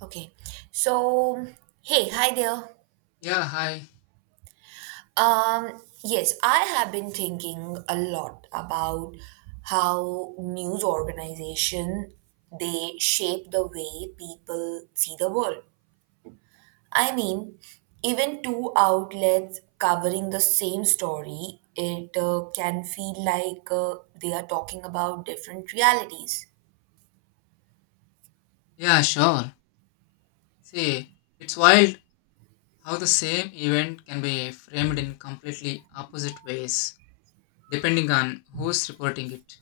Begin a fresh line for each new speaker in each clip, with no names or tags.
Okay. So, hey, hi there.
Yeah, hi.
Yes, I have been thinking a lot about how news organization they shape the way people see the world. I mean, even two outlets covering the same story, it can feel like they are talking about different realities.
Yeah, sure. See, it's wild how the same event can be framed in completely opposite ways depending on who's reporting it.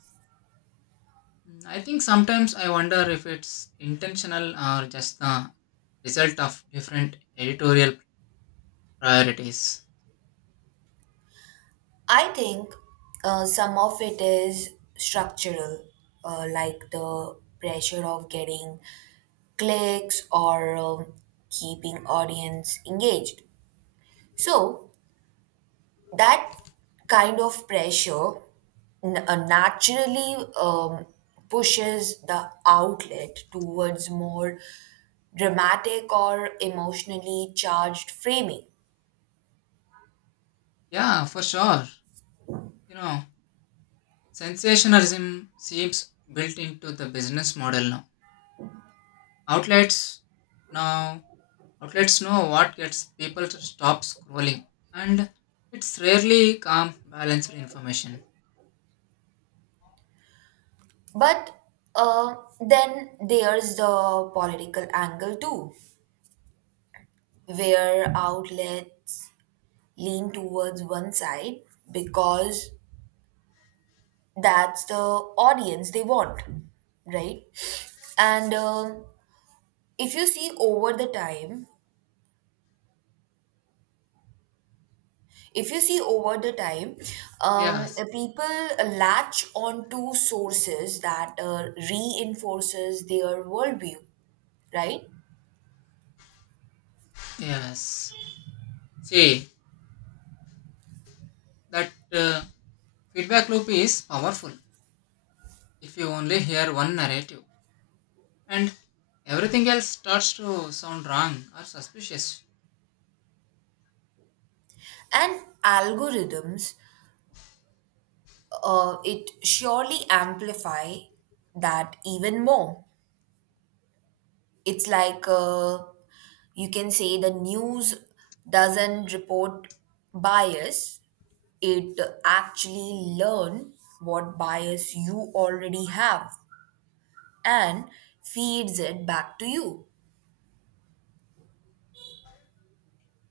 I think sometimes I wonder if it's intentional or just the result of different editorial priorities.
I think some of it is structural, like the pressure of getting clicks or keeping audience engaged. So that kind of pressure naturally pushes the outlet towards more dramatic or emotionally charged framing.
Yeah, for sure. You know, sensationalism seems built into the business model now. Outlets now Outlets know what gets people to stop scrolling, and it's rarely calm, balanced information.
But then there's the political angle too where outlets lean towards one side because that's the audience they want, right? And if you see over the time, if you see over the time,
Yes,
people latch onto sources that reinforces their worldview, right?
yes. See, that feedback loop is powerful if you only hear one narrative, and everything else starts to sound wrong or suspicious.
And algorithms, it surely amplify that even more. It's like you can say the news doesn't report bias, it actually learn what bias you already have and feeds it back to you.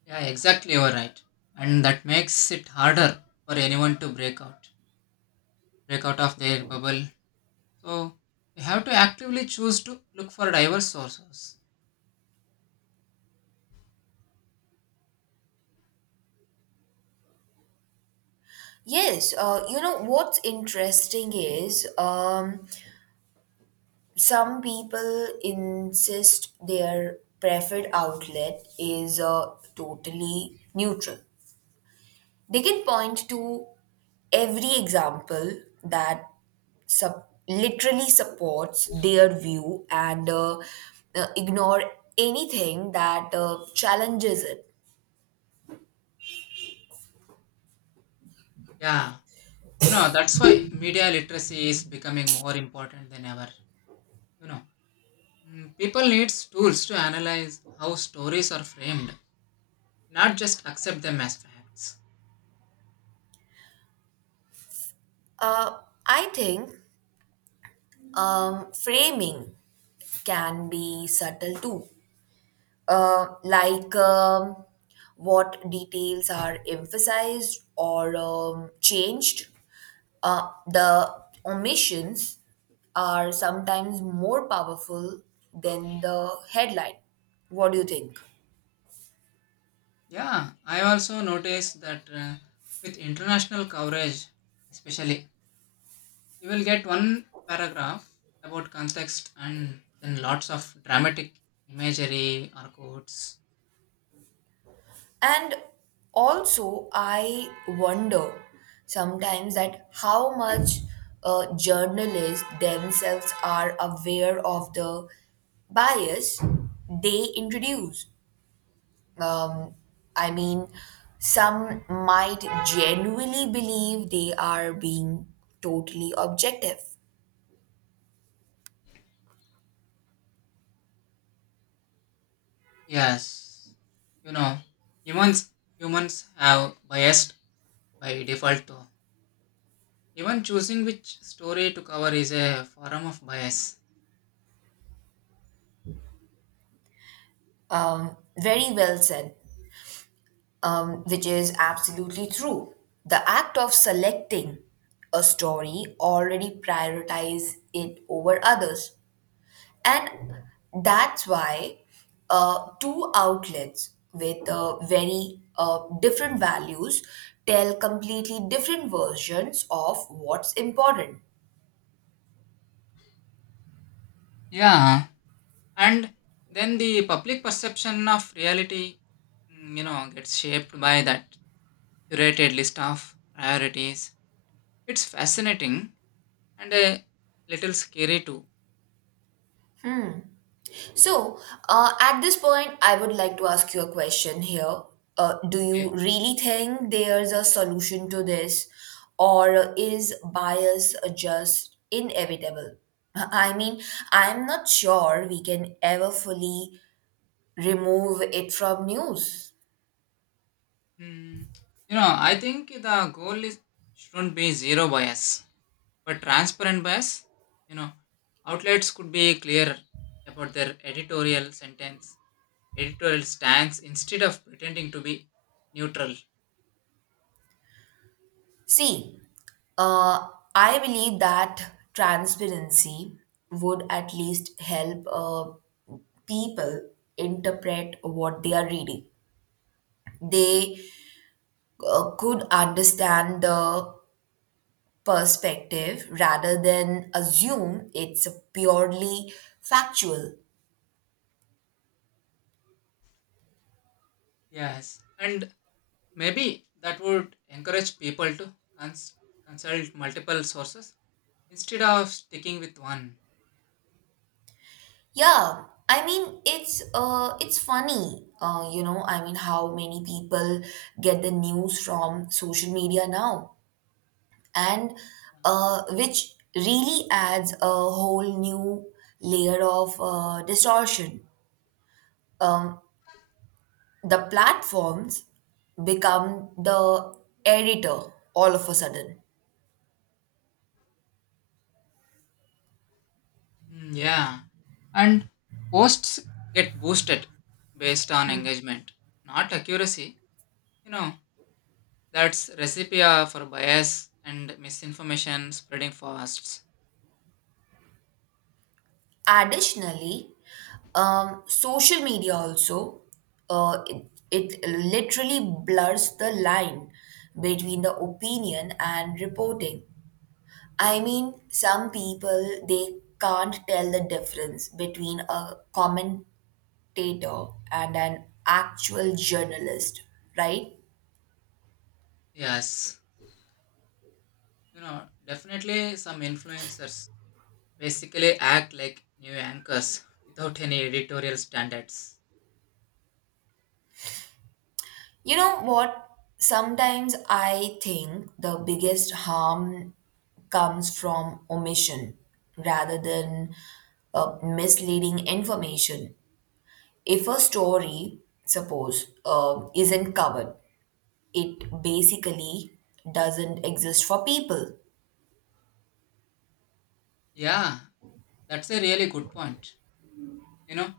Yeah, exactly, you are right. And that makes it harder for anyone to break out of their bubble. So, we have to actively choose to look for diverse sources.
Yes, you know what's interesting is, some people insist their preferred outlet is totally neutral. They can point to every example that literally supports their view and ignore anything that challenges it.
Yeah, you know that's why media literacy is becoming more important than ever. You know, people needs tools to analyze how stories are framed, not just accept them as facts.
Uh, I think framing can be subtle too, like what details are emphasized or changed. The omissions are sometimes more powerful than the headline. What do you think?
Yeah, I also noticed that, with international coverage especially, you will get one paragraph about context and then lots of dramatic imagery or quotes.
And also, I wonder sometimes that how much journalists themselves are aware of the bias they introduce. Um, I mean, some might genuinely believe they are being totally objective.
Yes, you know, humans humans have biased by default though. Even choosing which story to cover is a form of bias.
Very well said. Which is absolutely true. The act of selecting a story already prioritize it over others. And that's why two outlets with very different values tell completely different versions of what's important.
Yeah, and then the public perception of reality, mm, you know, gets shaped by that curated list of priorities. It's fascinating and a little scary too.
So, at this point, I would like to ask you a question here. Do you
Okay.
really think there's a solution to this, or is bias just inevitable? I mean, I'm not sure we can ever fully remove it from news.
Mm, you know, I think the goal is shouldn't be zero bias, but transparent bias. You know, outlets could be clear about their editorial stance instead of pretending to be neutral.
See, uh, I believe that transparency would at least help people interpret what they are reading. They could understand the perspective rather than assume it's purely factual.
Yes, and maybe that would encourage people to consult multiple sources instead of sticking with one.
Yeah, I mean it's funny. You know, I mean how many people get the news from social media now and which really adds a whole new layer of distortion. The platforms become the editor all of a sudden.
Mm, yeah, and posts get boosted based on engagement, not accuracy. You know, that's recipe for bias and misinformation spreading fast.
Additionally, social media also uh, it, it literally blurs the line between the opinion and reporting. I mean, some people they can't tell the difference between a commentator and an actual journalist, right?
Yes, you know, definitely some influencers basically act like new anchors without any editorial standards.
You know what? Sometimes I think the biggest harm comes from omission rather than misleading information. If a story, suppose, isn't covered, it basically doesn't exist for people.
Yeah, that's a really good point. You know,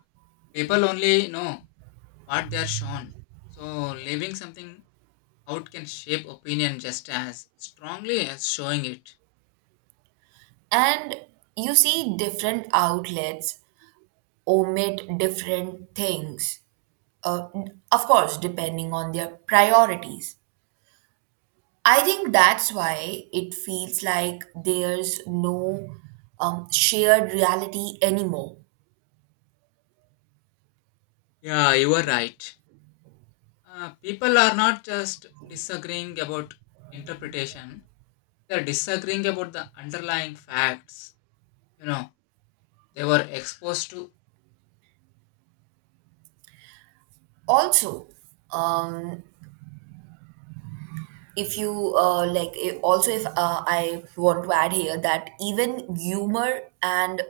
people only know what they are shown. So, leaving something out can shape opinion just as strongly as showing it.
And you see, different outlets omit different things, uh, of course, depending on their priorities. I think that's why it feels like there's no shared reality anymore.
Yeah, you are right. People are not just disagreeing about interpretation, they're disagreeing about the underlying facts. You know, they were exposed to.
Also, um, if you like, I- also if I want to add here that even humor and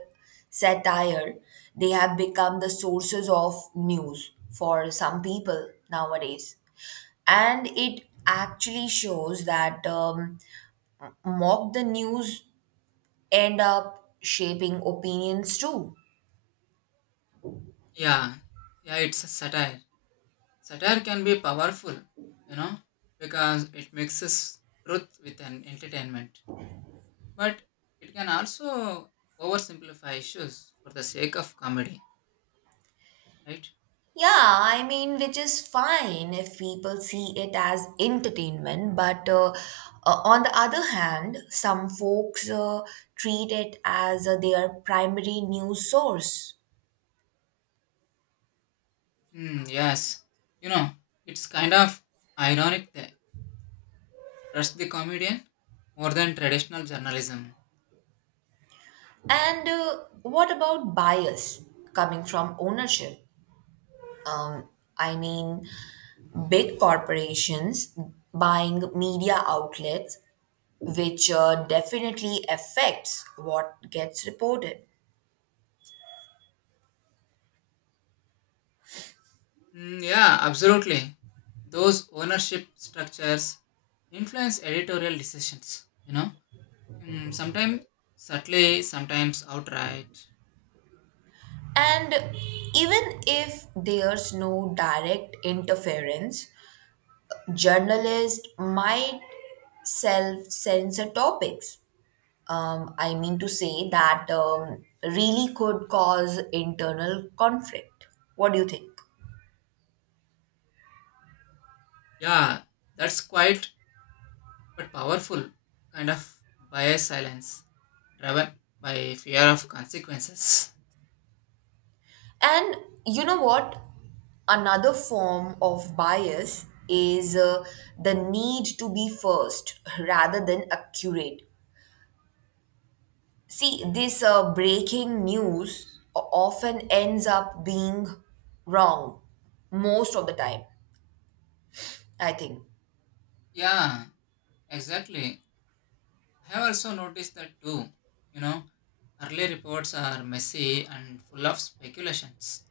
satire, they have become the sources of news for some people nowadays, and it actually shows that mock the news end up shaping opinions too.
Yeah, yeah, it's a satire. Can be powerful, you know, because it mixes truth with an entertainment, but it can also oversimplify issues for the sake of comedy, right?
Yeah, I mean, which is fine if people see it as entertainment, but on the other hand, some folks treat it as their primary news source.
Hmm. Yes, you know, it's kind of ironic that trust the comedian more than traditional journalism.
And what about bias coming from ownership? Um, I mean, big corporations buying media outlets, which definitely affects what gets reported.
Hmm. Yeah, absolutely, those ownership structures influence editorial decisions, you know. Hmm. Sometimes subtly, sometimes outright.
And even if there's no direct interference, journalists might self censor topics. I mean to say that really could cause internal conflict. What do you think?
Yeah, that's quiet but powerful, kind of bias silence driven by fear of consequences.
And you know what? Another form of bias is the need to be first rather than accurate. See, this breaking news often ends up being wrong most of the time, I think.
Yeah, exactly. I have also noticed that too. You know, early reports are messy and full of speculations.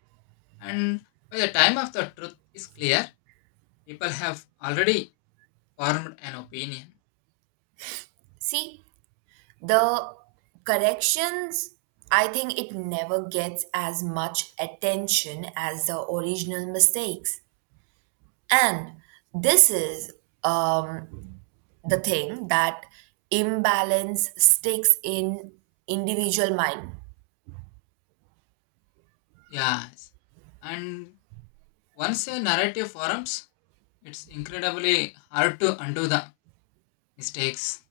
And by the time of the truth is clear, people have already formed an opinion.
See, the corrections, I think it never gets as much attention as the original mistakes. And this is um, the thing that imbalance sticks in individual mind.
Yes. And once a narrative forms, it's incredibly hard to undo the mistakes.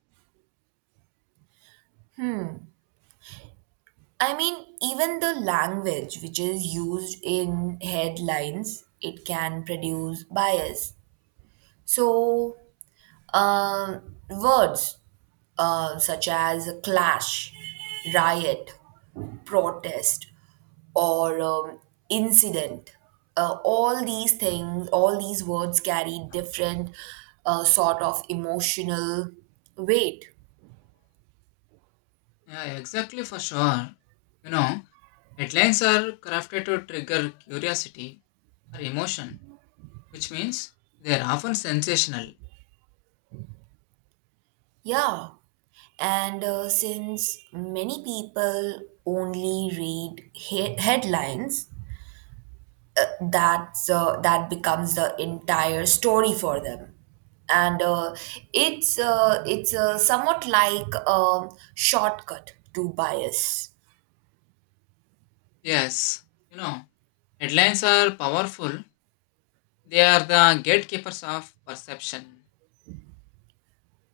I mean, even the language which is used in headlines, it can produce bias. So, words such as clash, riot, protest, or incident, all these things, all these words carry different sort of emotional weight.
Yeah, exactly for sure. You know, headlines are crafted to trigger curiosity or emotion, which means they are often sensational.
Yeah, and since many people only read headlines, that's that becomes the entire story for them, and it's somewhat like a shortcut to bias.
Yes, you know, headlines are powerful. They are the gatekeepers of perception.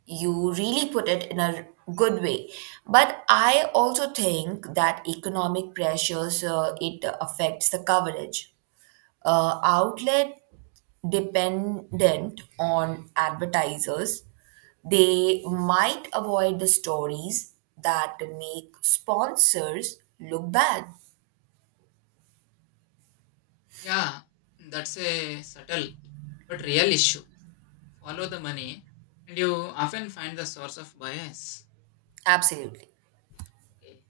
You really put it in a good way, but I also think that economic pressures it affects the coverage. Outlet dependent on advertisers, they might avoid the stories that make sponsors look bad.
Yeah, that's a subtle but real issue. Follow the money and you often find the source of bias.
Absolutely.
Okay.